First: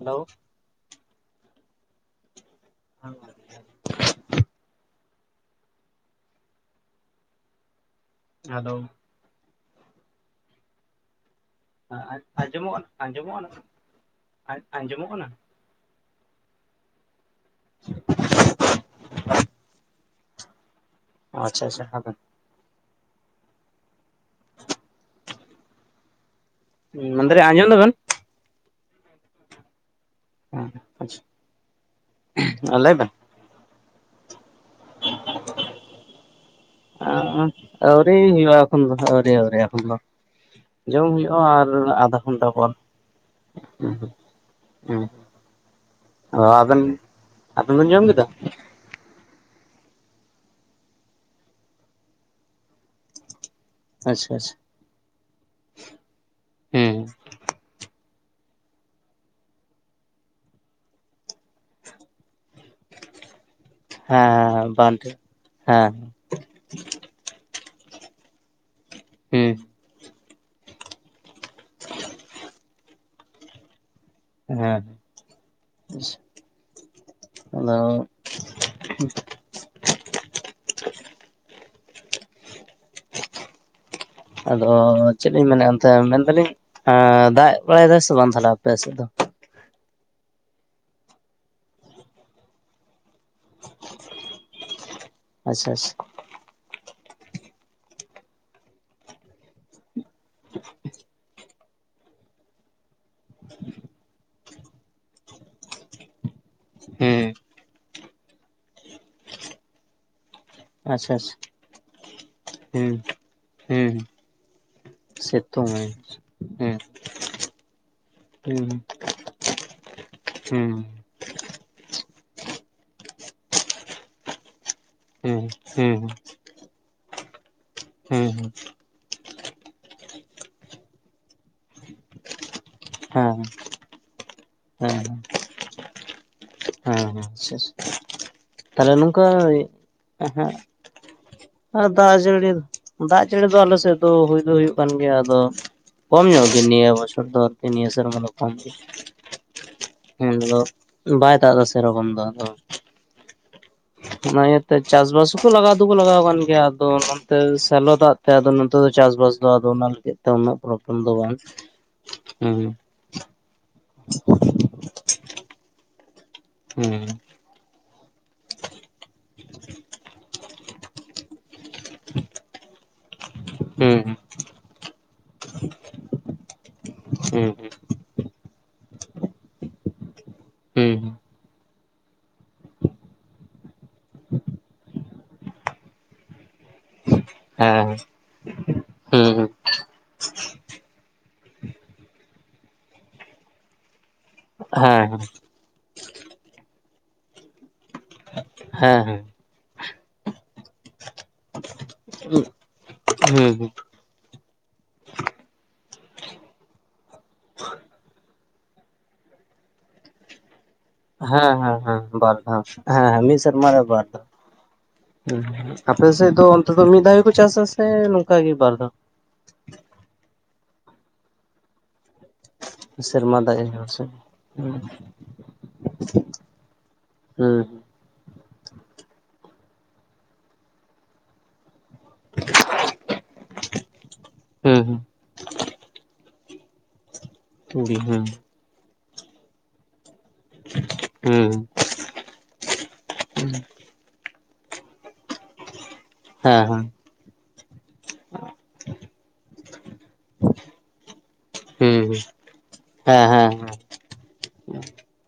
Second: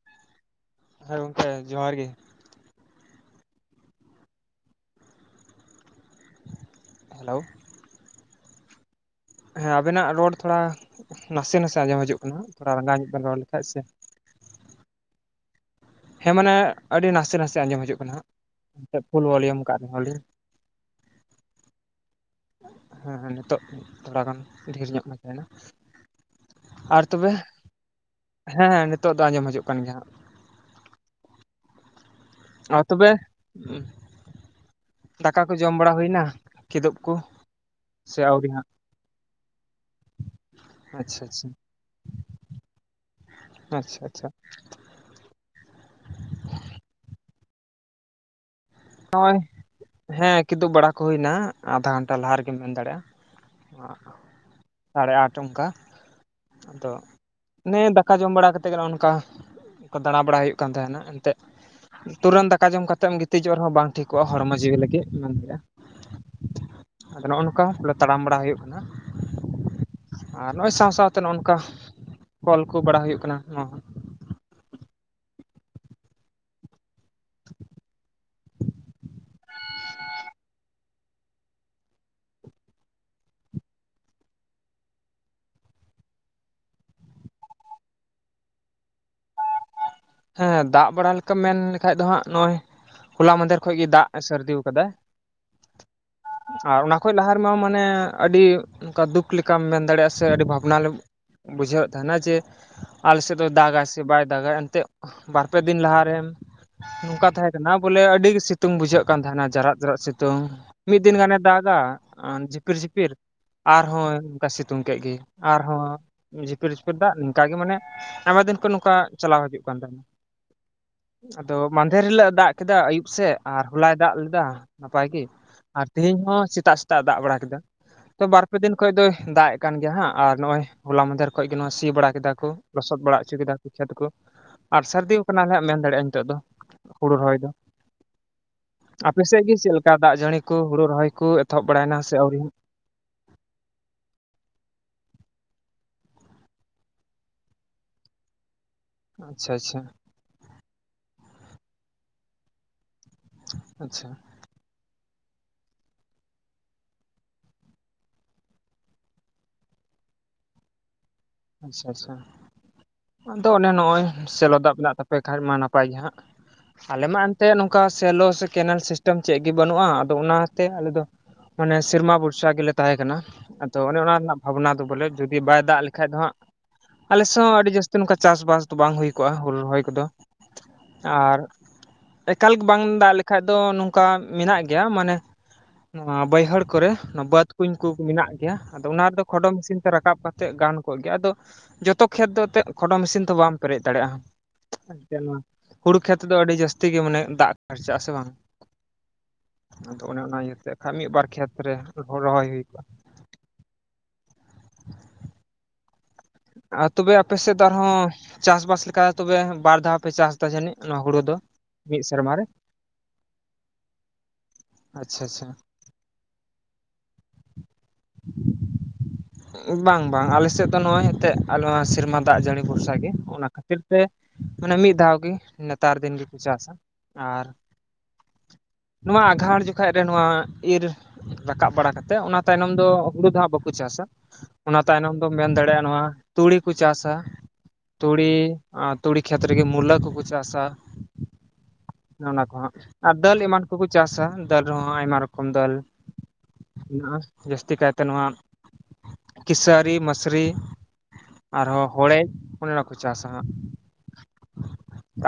Hello, ᱦᱮᱸ ᱜᱚᱝᱠᱮ ᱡᱚᱦᱟᱨ ᱜᱮ᱾ [unintelligible] ᱦᱮᱞᱳ, ᱟᱫᱚ, ᱦᱮᱸ ᱟᱵᱮᱱᱟᱜ ᱨᱚᱲ ᱛᱷᱚᱲᱟ ᱱᱟᱥᱮ ᱱᱟᱥᱮ ᱟᱸᱡᱚᱢ ᱦᱤᱡᱩᱜ ᱠᱟᱱᱟ ᱛᱷᱚᱲᱟ ᱨᱟᱸᱜᱟᱣ ᱧᱚᱜ ᱵᱮᱱ ᱨᱚᱲ ᱞᱮᱠᱷᱟᱡ ᱥᱮ, ᱟᱡ ᱟᱸᱡᱚᱢᱚᱜ ᱠᱟᱱᱟ? ᱦᱮᱸ ᱢᱟᱱᱮ ᱟᱹᱰᱤ ᱱᱟᱥᱮ ᱱᱟᱥᱮ ᱟᱸᱡᱚᱢ ᱦᱤᱡᱩᱜ ᱠᱟᱱᱟ ᱦᱟᱸᱜ [unintelligible] ᱯᱷᱩᱞ ᱵᱷᱚᱞᱤᱭᱟᱢ ᱠᱟᱜ ᱨᱮᱦᱚ ᱞᱤᱧ᱾ ᱟᱪᱪᱷᱟ ᱟᱪᱪᱷᱟ ᱦᱟᱯᱮ, ᱦᱮᱸ ᱦᱮᱸ ᱱᱤᱛᱚᱜ ᱛᱷᱚᱲᱟ ᱜᱟᱱ ᱰᱷᱮᱨ ᱧᱚᱜ [unintelligible] ᱛᱟᱦᱮᱱᱟ᱾ ᱟᱨ ᱛᱚᱵᱮ, ᱢᱮᱱᱫᱟᱞᱤᱧ ᱟᱸᱡᱚᱢ ᱫᱟᱵᱮᱱ ᱦᱮᱸ ᱱᱤᱛᱳᱜ ᱫᱚ ᱟᱸᱡᱚᱢ ᱦᱤᱡᱩᱜ ᱠᱟᱱ ᱜᱮᱭᱟ ᱦᱟᱸᱜ᱾ ᱦᱮᱸ ᱟᱪᱪᱷᱟ, ᱟᱨ ᱞᱟᱹᱭ ᱵᱮᱱ ᱛᱚᱵᱮ, ᱫᱟᱠᱟ ᱠᱚ ᱡᱚᱢ ᱵᱟᱲᱟ ᱦᱩᱭᱱᱟ ᱠᱤᱫᱩᱵ ᱠᱚ ᱟᱸ ᱟᱹᱣᱨᱤ ᱥᱮ ᱦᱩᱭᱩᱜᱼᱟ ᱦᱟᱸᱜ ᱮᱠᱷᱚᱱ ᱫᱚ ᱟᱹᱣᱨᱤ ᱟᱹᱣᱨᱤ ᱮᱠᱷᱚᱱ ᱫᱚ᱾ ᱡᱚᱢ ᱟᱪᱪᱷᱟ ᱦᱩᱭᱩᱜᱼᱟ ᱟᱪᱪᱷᱟ ᱟᱨ ᱟᱫᱷᱟ ᱜᱷᱚᱱᱴᱟ ᱯᱚᱨ᱾ ᱟᱪᱪᱷᱟ [unintelligible] ᱟᱪᱪᱷᱟ ᱦᱩᱸ ᱚ ᱟᱵᱮᱱ, ᱟᱵᱮᱱ ᱵᱮᱱ ᱡᱚᱢ ᱠᱮᱫᱟ? ᱱᱚᱜᱼᱚᱭ ᱦᱮᱸ ᱠᱤᱫᱩᱵ ᱵᱟᱲᱟ ᱠᱚ ᱦᱩᱭᱱᱟ ᱟᱫᱷᱟ ᱜᱷᱚᱱᱴᱟ ᱞᱟᱦᱟ ᱨᱮᱜᱮᱢ ᱢᱮᱱ ᱫᱟᱲᱮᱭᱟᱜᱼᱟ᱾ ᱟᱪᱪᱷᱟ ᱟᱪᱷᱟ, ᱥᱟᱲᱮ ᱟᱴ ᱚᱱᱠᱟ ᱟᱫᱚ, ᱚᱱᱮ ᱫᱟᱠᱟ ᱡᱚᱢ ᱵᱟᱲᱟ ᱠᱟᱛᱮ ᱜᱮ ᱱᱚᱜᱼᱚ ᱱᱚᱝᱠᱟ ᱫᱟᱬᱟ ᱵᱟᱲᱟ ᱦᱩᱭᱩᱜ ᱠᱟᱱ ᱛᱟᱦᱮᱱᱟ ᱮᱱᱛᱮᱜ᱾ ᱛᱩᱨᱟᱹᱱ ᱫᱟᱠᱟ ᱡᱚᱢ ᱠᱟᱛᱮᱢ ᱜᱤᱛᱤᱡᱚᱜ ᱨᱮᱦᱚᱸ ᱵᱟᱝ ᱴᱷᱤᱠᱚᱜᱼᱟ ᱦᱚᱲᱢᱚ ᱦᱮᱸ ᱡᱤᱣᱤ ᱵᱟᱝ ᱞᱟᱹᱜᱤᱫ᱾ ᱴᱷᱤᱠ ᱦᱮᱸ [unintelligible] ᱟᱫᱚ ᱱᱚᱜᱼᱚ ᱱᱚᱝᱠᱟ ᱵᱚᱞᱮ ᱛᱟᱲᱟᱢ ᱵᱟᱲᱟ ᱦᱩᱭᱩᱜ ᱠᱟᱱᱟ᱾ ᱦᱩᱸ, ᱟᱨ ᱱᱚᱜᱼᱚᱭ ᱥᱟᱸᱶ ᱥᱟᱸᱶᱛᱮ ᱱᱚᱼᱱᱚᱝᱠᱟ᱾ [inaudible] ᱠᱚᱞ ᱠᱚ ᱵᱟᱲᱟ ᱦᱩᱭᱩᱜ ᱠᱟᱱᱟ ᱱᱚᱶᱟ ᱦᱮᱸ ᱟᱫᱚ, [inaudible] ᱟᱫᱚ ᱪᱮᱫ ᱞᱤᱧ ᱢᱮᱱᱮᱫᱼᱟ ᱚᱱᱛᱮ ᱢᱮᱱ ᱫᱟᱞᱤᱧ ᱦᱮᱸ ᱫᱟᱜ ᱵᱟᱲᱟᱭ ᱫᱟᱭ ᱥᱮ ᱵᱟᱝ ᱛᱟᱦᱞᱮ ᱟᱯᱮ ᱥᱮᱫ ᱫᱚ? ᱦᱮᱸ ᱫᱟᱜ ᱵᱟᱲᱟ ᱞᱮᱠᱟᱢ ᱢᱮᱱ ᱞᱮᱠᱷᱟᱡ ᱫᱚ ᱦᱟᱸᱜ ᱱᱚᱜᱼᱚᱭ ᱦᱚᱞᱟ ᱢᱟᱫᱷᱮᱨ ᱠᱷᱚᱡ ᱜᱮ ᱫᱟᱜ ᱥᱟᱹᱨᱫᱤ ᱟᱠᱟᱫᱟᱭ᱾ ᱟᱪᱷᱟ ᱟᱪᱷᱟ᱾ ᱟᱨ ᱚᱱᱟ ᱠᱷᱚᱡ ᱞᱟᱦᱟ ᱨᱮᱢᱟ ᱢᱟᱱᱮ ᱟᱹᱰᱤ ᱚᱱᱠᱟ ᱫᱩᱠ ᱞᱮᱠᱟᱢ ᱢᱮᱱ ᱫᱟᱲᱮᱭᱟᱜᱼᱟ ᱥᱮ ᱟᱹᱰᱤ ᱵᱷᱟᱵᱽᱱᱟ ᱞᱮ ᱵᱩᱡᱷᱟᱹᱣᱮᱫ ᱛᱟᱦᱮᱱᱟ ᱡᱮ ᱟᱞᱮ ᱥᱮᱫ ᱫᱚ ᱫᱟᱜᱟᱭ ᱥᱮ ᱵᱟᱭ ᱫᱟᱜᱟᱭ ᱮᱱᱛᱮ, ᱵᱟᱨ ᱯᱮ ᱫᱤᱱ ᱞᱟᱦᱟᱨᱮᱢᱼᱼ ᱦᱩᱸ ᱱᱚᱝᱠᱟ ᱛᱟᱦᱮᱸ ᱠᱟᱱᱟ ᱵᱚᱞᱮ ᱟᱹᱰᱤ ᱜᱮ ᱥᱤᱛᱩᱝ ᱵᱩᱡᱷᱟᱹᱜ ᱠᱟᱱ ᱛᱟᱦᱮᱱᱟ ᱡᱟᱨᱟᱜ ᱡᱟᱨᱟᱜ ᱥᱤᱛᱩᱝ᱾ ᱢᱤᱫ ᱟᱪᱪᱷᱟ ᱫᱤᱱ ᱜᱟᱱᱮ ᱟᱪᱪᱷᱟ ᱫᱟᱜᱟ ᱡᱤᱯᱤᱨ ᱦᱩᱸ ᱡᱤᱯᱤᱨ, ᱦᱩᱸ ᱟᱨᱦᱚᱸ ᱚᱱᱠᱟ ᱥᱤᱛᱩᱝ ᱠᱮᱫ ᱜᱮ ᱥᱤᱛᱩᱝ ᱟᱨᱦᱚᱸ ᱡᱷᱤᱯᱤᱨ ᱟᱭ ᱡᱷᱤᱯᱤᱨ ᱫᱟᱜ ᱱᱚᱝᱠᱟᱜᱮ ᱟᱭᱢᱟ ᱫᱤᱱ ᱠᱷᱚᱱ ᱦᱮᱸ ᱱᱚᱝᱠᱟ ᱪᱟᱞᱟᱣ ᱦᱤᱡᱩᱜ ᱠᱟᱱᱟ᱾ [unintelligible] ᱦᱩᱸ ᱟᱫᱚ ᱢᱟᱫᱷᱮᱨ ᱦᱤᱞᱚᱹᱜ-ᱮ ᱫᱟᱜ ᱠᱮᱫᱟ ᱟᱹᱭᱩᱵ ᱥᱮᱜ ᱟᱨ ᱦᱚᱞᱟᱭ ᱫᱟᱜ ᱞᱮᱫᱟ᱾ ᱱᱟᱯᱟᱭ ᱜᱮ ᱦᱩᱸ ᱟᱨ ᱦᱩᱸ ᱛᱮᱦᱮᱧ ᱦᱚᱸ ᱥᱮᱛᱟᱜ ᱥᱮᱛᱟᱜ-ᱮ ᱫᱟᱜ ᱵᱟᱲᱟ ᱠᱮᱫᱟ ᱛᱚ ᱦᱩᱸ ᱵᱟᱨᱯᱮ ᱫᱤᱱ ᱠᱷᱚᱡ ᱫᱚᱭ ᱫᱟᱜ-ᱮ᱾ ᱠᱟᱱ ᱜᱮ ᱦᱟᱸᱜ ᱟᱨ ᱱᱚᱜᱼᱚᱭ ᱦᱚᱞᱟ ᱢᱟᱦᱫᱷᱮᱨ ᱠᱷᱚᱡ ᱜᱮ ᱱᱚᱣᱟ ᱥᱤ ᱵᱟᱲᱟ ᱠᱮᱫᱟ ᱠᱩ ᱞᱚᱥᱚᱫ ᱵᱟᱲᱟ ᱦᱩᱪᱚ ᱦᱩᱸ ᱠᱮᱫᱟ ᱠᱚ ᱠᱷᱮᱛ ᱠᱩ᱾ ᱦᱮᱸ ᱟᱨ ᱥᱟᱨᱫᱤᱣ ᱠᱟᱱᱟ ᱦᱟᱸᱜ ᱢᱮᱱ ᱫᱟᱲᱮᱭᱟᱜᱼᱟ ᱱᱤᱛᱚᱜ ᱫᱚ᱾ ᱦᱩᱲᱩ ᱦᱮᱸ ᱦᱮᱸ ᱨᱚᱦᱚᱭ ᱫᱚ [unintelligible] ᱛᱟᱦᱞᱮ ᱟᱯᱮ ᱱᱚᱝᱠᱟ ᱥᱮᱫ ᱜᱮ ᱪᱮᱫ ᱞᱮᱠᱟ ᱫᱟᱜ ᱡᱟᱹᱲᱤ ᱠᱚ ᱮᱦᱮᱜᱸ ᱦᱩᱲᱩ ᱨᱚᱦᱚᱭ ᱠᱚ ᱮᱛᱚᱦᱚᱵ ᱟᱨ ᱵᱟᱲᱟᱭᱮᱱᱟ ᱫᱟᱜ ᱥᱮ ᱟᱹᱣᱨᱤ? ᱡᱟᱹᱲᱤ ᱫᱚ ᱫᱟᱜ ᱡᱟᱹᱲᱤ ᱫᱚ ᱟᱞᱮ ᱥᱮᱫ ᱫᱚ ᱦᱩᱭ ᱫᱚ ᱦᱩᱭᱩᱜ ᱠᱟᱱ ᱜᱮᱭᱟ ᱟᱫᱚ, ᱠᱚᱢ ᱧᱚᱜ ᱜᱮ ᱱᱤᱭᱟᱹ ᱵᱚᱪᱷᱚᱨ ᱫᱚ ᱟᱹᱨᱠᱤ ᱱᱤᱭᱟᱹ ᱥᱮᱨᱢᱟ ᱢᱟᱱᱮ ᱠᱚᱢ ᱜᱮ᱾ ᱟᱪᱪᱷᱟ ᱟᱪᱪᱷᱟ᱾ [unintelligible] ᱵᱟᱭ ᱫᱟᱜ ᱫᱟ ᱥᱮᱨᱚᱠᱚᱢ ᱫᱚ ᱟᱫᱚ᱾ ᱟᱪᱪᱷᱟ [unintelligible] ᱛᱮ ᱪᱟᱥ ᱵᱟᱥ ᱦᱩᱸᱠᱚ ᱞᱟᱜᱟᱣ ᱫᱚᱠᱚ ᱞᱟᱜᱟᱣ ᱟᱠᱟᱱ ᱜᱮᱭᱟ ᱟᱫᱚ ᱱᱚᱱᱛᱮ ᱥᱮᱞᱚ ᱫᱟᱜ ᱛᱮ ᱟᱫᱚ ᱱᱚᱛᱮ ᱫᱚ ᱪᱟᱥ ᱵᱟᱥ ᱫᱚ ᱟᱫᱚ ᱚᱱᱟ ᱛᱮᱛ ᱛᱮ ᱩᱱᱚᱹᱜ [unintelligible] ᱫᱚ ᱵᱚᱱ᱾ ᱟᱪᱪᱷᱟ ᱟᱪᱪᱷᱟ, ᱟᱫᱚ ᱚᱱᱮ ᱱᱚᱜᱼᱚᱭ ᱥᱮᱞᱚ ᱫᱟᱜ ᱢᱮᱱᱟᱜ ᱛᱟᱯᱮ ᱠᱷᱟᱡ ᱢᱟ ᱱᱟᱯᱟᱭ ᱜᱮ ᱦᱟᱸᱜ ᱦᱩᱸ ᱟᱞᱮ ᱢᱟ ᱛᱮ ᱱᱚᱝᱠᱟ ᱥᱮᱞᱚ ᱥᱮ ᱠᱮᱱᱮᱞ ᱥᱤᱥᱴᱮᱢ ᱪᱮᱜ ᱜᱮ ᱵᱟᱹᱱᱩᱜᱼᱟ ᱟᱫᱚ ᱚᱱᱟᱛᱮ ᱟᱞᱮ ᱫᱚ, ᱢᱟᱱᱮ ᱥᱮᱨᱢᱟ ᱵᱷᱚᱨᱥᱟ ᱜᱮᱞᱮ ᱛᱟᱦᱮᱸ ᱠᱟᱱᱟ ᱟᱫᱚ ᱚᱱᱮ ᱦᱩᱸ ᱚᱱᱟ ᱨᱮᱱᱟᱜ ᱵᱷᱟᱵᱱᱟ ᱫᱚ ᱵᱚᱞᱮ ᱡᱩᱫᱤ ᱵᱟᱭ ᱫᱟᱜ ᱞᱮᱠᱷ ᱠᱷᱟᱡ ᱫᱚ ᱦᱟᱸᱜ ᱟᱞᱮᱥᱮ ᱦᱩᱸ ᱦᱚᱸ ᱦᱩᱸ ᱟᱹᱰᱤ ᱡᱟᱹᱥᱛᱤ ᱱᱚᱝᱠᱟ ᱪᱟᱥᱵᱟᱥ ᱫᱚ ᱵᱟᱝ ᱦᱩᱭ ᱠᱚᱜᱼᱟ ᱦᱩᱲᱩ ᱨᱚᱦᱚᱭ ᱠᱚᱫᱚ᱾ ᱦᱩᱸ ᱟᱨ ᱮᱠᱟᱞ ᱜᱮ ᱵᱟᱝ ᱫᱟᱜ ᱞᱮᱠᱷᱟᱡ ᱫᱚ ᱱᱚᱝᱠᱟ ᱢᱮᱱᱟᱜ ᱜᱮᱭᱟ ᱢᱟᱱᱮ, ᱱᱚᱣᱟ ᱵᱟᱹᱭᱦᱟᱹᱲ ᱠᱚᱨᱮ ᱵᱟᱹᱫᱽ ᱠᱩᱧ ᱦᱮᱸ ᱠᱩᱠᱩ ᱢᱮᱱᱟᱜ ᱜᱮᱭᱟ ᱟᱫᱚ ᱚᱱᱟ ᱨᱮᱫᱚ ᱠᱷᱚᱰᱚ ᱦᱩᱸ ᱢᱮᱥᱤᱱ ᱛᱮ ᱨᱟᱠᱟᱵ ᱠᱟᱛᱮᱜ ᱜᱟᱱ ᱠᱚᱜ ᱜᱮ ᱟᱫᱚ ᱡᱚᱛᱚ ᱠᱷᱮᱛ ᱫᱚ ᱛᱮᱜ ᱠᱷᱚᱰᱚ ᱢᱤᱥᱤᱱ ᱛᱚ ᱵᱟᱢ ᱯᱮᱨᱮᱡ ᱫᱟᱲᱮᱭᱟᱜᱼᱟ ᱦᱮᱸ [unintelligible] ᱦᱮᱸ ᱦᱩᱲᱩ ᱠᱷᱮᱛ ᱫᱚ ᱟᱹᱰᱤ ᱡᱟᱹᱥᱛᱤ ᱜᱮ ᱢᱟᱱᱮ ᱫᱟᱜ ᱠᱷᱟᱨᱪᱟᱜ-ᱟ ᱥᱮ ᱵᱟᱝ? ᱦᱮᱸ ᱦᱮᱸ, ᱟᱫᱚ ᱚᱱᱮ ᱚᱱᱟ ᱤᱭᱟᱹᱛᱮ ᱠᱷᱟᱱ ᱢᱤᱫᱵᱟᱨ ᱠᱷᱮᱛᱨᱮ ᱨᱚᱦᱚᱭ ᱦᱩᱭ ᱠᱚᱜᱼᱟ᱾ ᱦᱩᱸ ᱦᱩᱸ᱾ ᱟᱸ ᱛᱚᱵᱮ ᱟᱯᱮ ᱥᱮᱫ ᱟᱨᱦᱚᱸ, ᱪᱟᱥᱵᱟᱥ ᱞᱮᱠᱟ ᱛᱚᱵᱮ ᱵᱟᱨ ᱫᱷᱟᱣ ᱯᱮ ᱪᱟᱥ ᱫᱟ ᱡᱟᱹᱱᱤᱡ ᱱᱚᱣᱟ ᱦᱩᱲᱩ ᱫᱚ? ᱦᱮ ᱢᱤᱫ ᱥᱮᱨᱢᱟ ᱵᱟᱨ ᱨᱮ ᱫᱷᱟᱣ ᱦᱮᱸ ᱦᱮᱸ ᱢᱤᱫ ᱥᱮᱨᱢᱟ ᱨᱮ ᱵᱟᱨ ᱫᱷᱟᱣ᱾ ᱟᱪᱪᱷᱟ ᱟᱪᱪᱷᱟ [unintelligible] ᱟᱯᱮ ᱥᱮᱫ ᱫᱚ ᱚᱱᱛᱮ ᱫᱚ ᱢᱤᱫ ᱫᱷᱟᱣ ᱜᱮᱠᱚ ᱪᱟᱥᱟ ᱥᱮ ᱱᱚᱝᱠᱟ ᱜᱮ ᱵᱟᱨ ᱫᱷᱟᱣ? ᱵᱟᱝ ᱵᱟᱝ ᱟᱞᱮ ᱥᱮᱫ ᱫᱚ ᱱᱚᱜᱼᱚᱭ ᱮᱱᱛᱮᱜ [unintelligible] ᱱᱚᱣᱟ ᱥᱮᱨᱢᱟ ᱫᱟᱜ ᱡᱟᱹᱲᱤ ᱵᱷᱚᱨᱥᱟ ᱜᱮ ᱥᱮᱨᱢᱟ ᱚᱱᱟ ᱫᱟᱜ ᱦᱮᱸ ᱠᱷᱟᱹᱛᱤᱨ ᱛᱮ ᱦᱩᱸ ᱢᱟᱱᱮ ᱢᱤᱫ ᱫᱷᱟᱣ ᱜᱮ ᱱᱮᱛᱟᱨ ᱫᱤᱱ ᱜᱮᱠᱩ ᱪᱟᱥ-ᱟ᱾ ᱟᱨ ᱦᱩᱸ [inaudible] ᱱᱚᱣᱟ ᱟᱸᱜᱷᱟᱲ ᱡᱚᱠᱷᱟᱡ ᱨᱮ ᱱᱚᱣᱟ ᱤᱨ ᱨᱟᱠᱟᱵ ᱵᱟᱲᱟ ᱠᱟᱛᱮᱜ ᱚᱱᱟ ᱛᱟᱭᱱᱚᱢ ᱫᱚ ᱦᱩᱲᱩ ᱫᱚ ᱦᱟᱸᱜ ᱵᱟᱠᱩ ᱪᱟᱥ-ᱟ᱾ ᱦᱩᱸ ᱚᱱᱟ ᱦᱩᱸ, ᱛᱟᱭᱱᱚᱢ ᱫᱚᱢ ᱢᱮᱱ ᱫᱟᱲᱮᱭᱟᱜᱼᱟ ᱱᱚᱣᱟ ᱛᱩᱲᱤ ᱠᱩ ᱪᱟᱥ-ᱟ ᱛᱩᱲᱤ, ᱟᱸ ᱛᱩᱲᱤ ᱠᱷᱮᱛ ᱨᱮᱜᱮ ᱢᱩᱞᱟᱹ ᱠᱚᱠᱩ ᱪᱟᱥ-ᱟ ᱦᱩᱸ ᱦᱮᱸ ᱦᱮᱸ ᱚᱱᱟ ᱠᱚ ᱦᱟᱸᱜ᱾ ᱟᱨ ᱫᱟᱹᱞ ᱮᱢᱟᱱ ᱠᱚᱠᱩ ᱪᱟᱥᱟ ᱫᱟᱹᱞ ᱨᱮᱦᱚᱸ ᱟᱭᱢᱟ ᱨᱚᱠᱚᱢ ᱫᱟᱹᱞ, ᱦᱮᱸ ᱦᱮᱸ, ᱢᱮᱱᱟᱜᱼᱟ ᱡᱟᱹᱥᱛᱤ ᱠᱟᱭᱛᱮ ᱱᱚᱣᱟ ᱠᱮᱥᱟᱹᱨᱤ ᱢᱟᱹᱥᱨᱤ, ᱟᱨᱦᱚᱸ ᱦᱚᱲᱮᱡ ᱚᱱᱮ ᱚᱱᱟᱠᱚ ᱦᱮᱸ ᱪᱟᱥᱟ ᱦᱮᱸ ᱦᱟᱸᱜ᱾ ᱦᱮᱸ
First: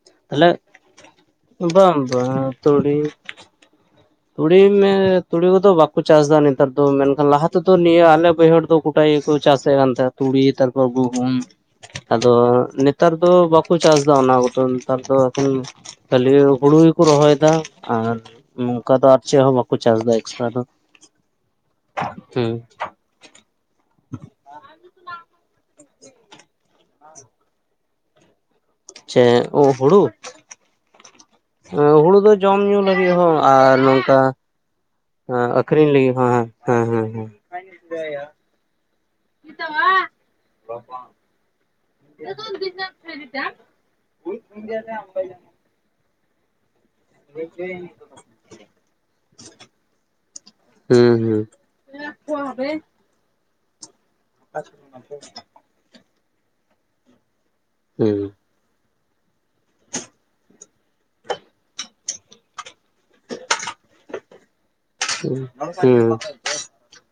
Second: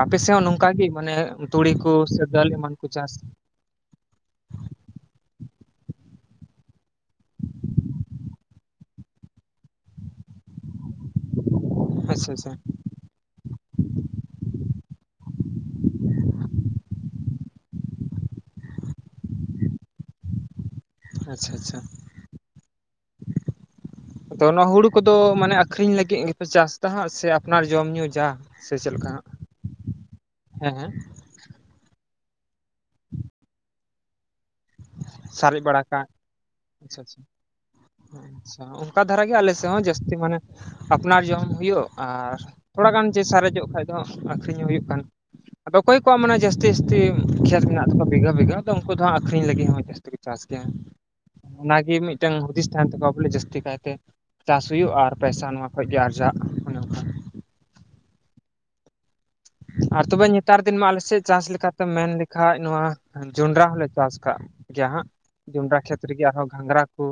ᱟᱯᱮ ᱥᱮᱜ ᱦᱚᱸ ᱛᱟᱦᱞᱮ ᱱᱚᱝᱠᱟ ᱜᱤ ᱢᱟᱱᱮ ᱛᱩᱲᱤ ᱠᱩ ᱵᱟᱝ ᱥᱮ ᱵᱟᱝ ᱫᱟᱹᱞ ᱮᱢᱟᱱ ᱠᱩ ᱪᱟᱥ ᱛᱩᱲᱤᱢᱮ ᱛᱩᱲᱤ ᱠᱚᱫᱚ ᱵᱟᱠᱚ ᱪᱟᱥ-ᱟ ᱱᱮᱛᱟᱨ ᱫᱚ ᱢᱮᱱᱠᱷᱟᱱ ᱞᱟᱦᱟ ᱛᱮᱫᱚ ᱱᱤᱭᱟᱹ ᱟᱞᱮ ᱵᱟᱹᱭᱦᱟᱹᱲ ᱫᱚ, ᱜᱩᱴᱟ ᱜᱮᱠᱚ ᱪᱟᱥᱮᱜ ᱠᱟᱱ ᱛᱟᱦᱮᱸ ᱛᱩᱲᱤ ᱛᱟᱨᱯᱚᱨ ᱜᱩᱦᱩᱢ ᱟᱪᱪᱷᱟ ᱟᱫᱚ ᱟᱪᱪᱷᱟ ᱱᱮ ᱛᱟᱨ ᱫᱚ ᱵᱟᱠᱩ ᱪᱟᱥ ᱫᱟ ᱚᱱᱟ ᱠᱚᱫᱚ ᱱᱮᱛᱟᱨ ᱫᱚ ᱮᱠᱷᱚᱱ ᱠᱷᱟᱹᱞᱭᱟᱹ ᱦᱩᱲᱩ ᱜᱤᱠᱚ ᱨᱚᱦᱚᱭ ᱮᱫᱟ ᱟᱨ ᱚᱝᱠᱟ ᱫᱚ ᱟᱨ ᱪᱮᱫ ᱦᱚᱸ ᱵᱟᱠᱚ ᱪᱟᱥ ᱫᱟ ᱮᱠᱥᱴᱨᱟ ᱫᱚ᱾ ᱟᱪᱪᱷᱟ ᱟᱪᱪᱷᱟ᱾ ᱦᱩᱸ ᱟᱫᱚ ᱚᱱᱟ ᱦᱩᱲᱩ ᱠᱚᱫᱚ ᱢᱟᱱᱮ ᱟᱹᱠᱷᱨᱤᱧ ᱞᱟᱹᱜᱤᱫ ᱜᱮᱯᱮ ᱪᱟᱥᱫᱟ ᱦᱟᱸᱜ ᱥᱮ ᱟᱯᱱᱟᱨ ᱡᱚᱢ ᱧᱩ ᱡᱟ ᱥᱮ ᱪᱮᱫ ᱞᱮᱠᱟ ᱦᱟᱸᱜ ᱦᱮᱸ? ᱚ ᱦᱩᱲᱩ ᱫᱚ ᱡᱚᱢ ᱧᱩ ᱞᱟᱹᱜᱤᱫ ᱦᱚᱸ ᱟᱨ ᱱᱚᱝᱠᱟ ᱦᱮᱸ ᱥᱟᱨᱮᱡ ᱵᱟᱲᱟ ᱟᱹᱠᱷᱨᱤᱧ ᱠᱟᱜ ᱞᱟᱹᱜᱤᱫ ᱦᱮᱸ ᱦᱮᱸ ᱦᱮᱸ᱾ ᱦᱮᱸ ᱚᱱᱠᱟ ᱫᱷᱟᱨᱟ ᱜᱮ ᱟᱞᱮ ᱥᱮᱫ ᱦᱚᱸ ᱡᱟᱹᱥᱛᱤ ᱢᱟᱱᱮ ᱟᱯᱱᱟᱨ ᱡᱚᱢ ᱦᱩᱭᱩᱜ ᱟᱨ ᱛᱚᱲᱟᱜᱟᱱ ᱡᱮ ᱥᱟᱨᱮᱡᱚᱜ ᱠᱷᱟᱱ ᱫᱚ ᱦᱩᱸ ᱟᱹᱠᱷᱨᱤᱧ ᱦᱚᱸ ᱦᱩᱸ ᱦᱩᱭᱩᱜ ᱠᱟᱱ ᱟᱫᱚ ᱚᱠᱚᱭ ᱠᱚᱣᱟᱜ ᱢᱟᱱᱮ ᱡᱟᱹᱥᱛᱤ ᱡᱟᱹᱥᱛᱤ ᱠᱷᱮᱛ ᱢᱮᱱᱟᱜ ᱛᱟᱠᱚᱣᱟ ᱵᱤᱜᱷᱟᱹ ᱵᱤᱜᱷᱟᱹ ᱟᱫᱚ ᱩᱱᱠᱩ ᱫᱚ ᱦᱟᱸᱜ ᱟᱠᱷᱨᱤᱧ ᱞᱟᱹᱜᱤᱫ ᱦᱚᱸ ᱡᱟᱥ ᱛᱤ ᱪᱟᱥ ᱜᱮᱭᱟ ᱚᱱᱟᱜᱮ ᱢᱤᱫᱴᱟᱝ ᱦᱩᱫᱤᱥ ᱛᱟᱦᱮᱱ ᱛᱟᱠᱚᱣᱟ ᱵᱚᱞᱮ ᱡᱟᱹᱥᱛᱤ ᱠᱟᱭᱛᱮ ᱪᱟᱥ ᱦᱩᱭᱩᱜᱼᱟ ᱟᱨ ᱯᱮᱭᱥᱟ ᱱᱚᱣᱟ ᱠᱷᱚᱡ ᱜᱮ ᱟᱨᱡᱟᱜ ᱚᱱᱮ ᱚᱱᱠᱟ ᱦᱩᱸ᱾ ᱟᱨ ᱛᱚᱵᱮ ᱱᱮᱛᱟᱨ ᱫᱤᱱ ᱢᱟ ᱟᱞᱮ ᱥᱮᱫ ᱪᱟᱥ ᱞᱮᱠᱟᱛᱮ ᱢᱮᱱ ᱞᱮᱠᱷᱟᱡ ᱱᱚᱣᱟ ᱡᱚᱸᱰᱨᱟ ᱦᱚᱸᱞᱮ ᱪᱟᱥ ᱠᱟᱜ ᱜᱮᱭᱟ ᱦᱟᱸᱜ ᱡᱚᱸᱰᱨᱟ ᱠᱷᱮᱛ ᱦᱩᱸ ᱦᱩᱸ ᱨᱮᱜᱮ ᱟᱨᱦᱚᱸ ᱜᱷᱟᱸᱜᱽᱨᱟ ᱠᱩ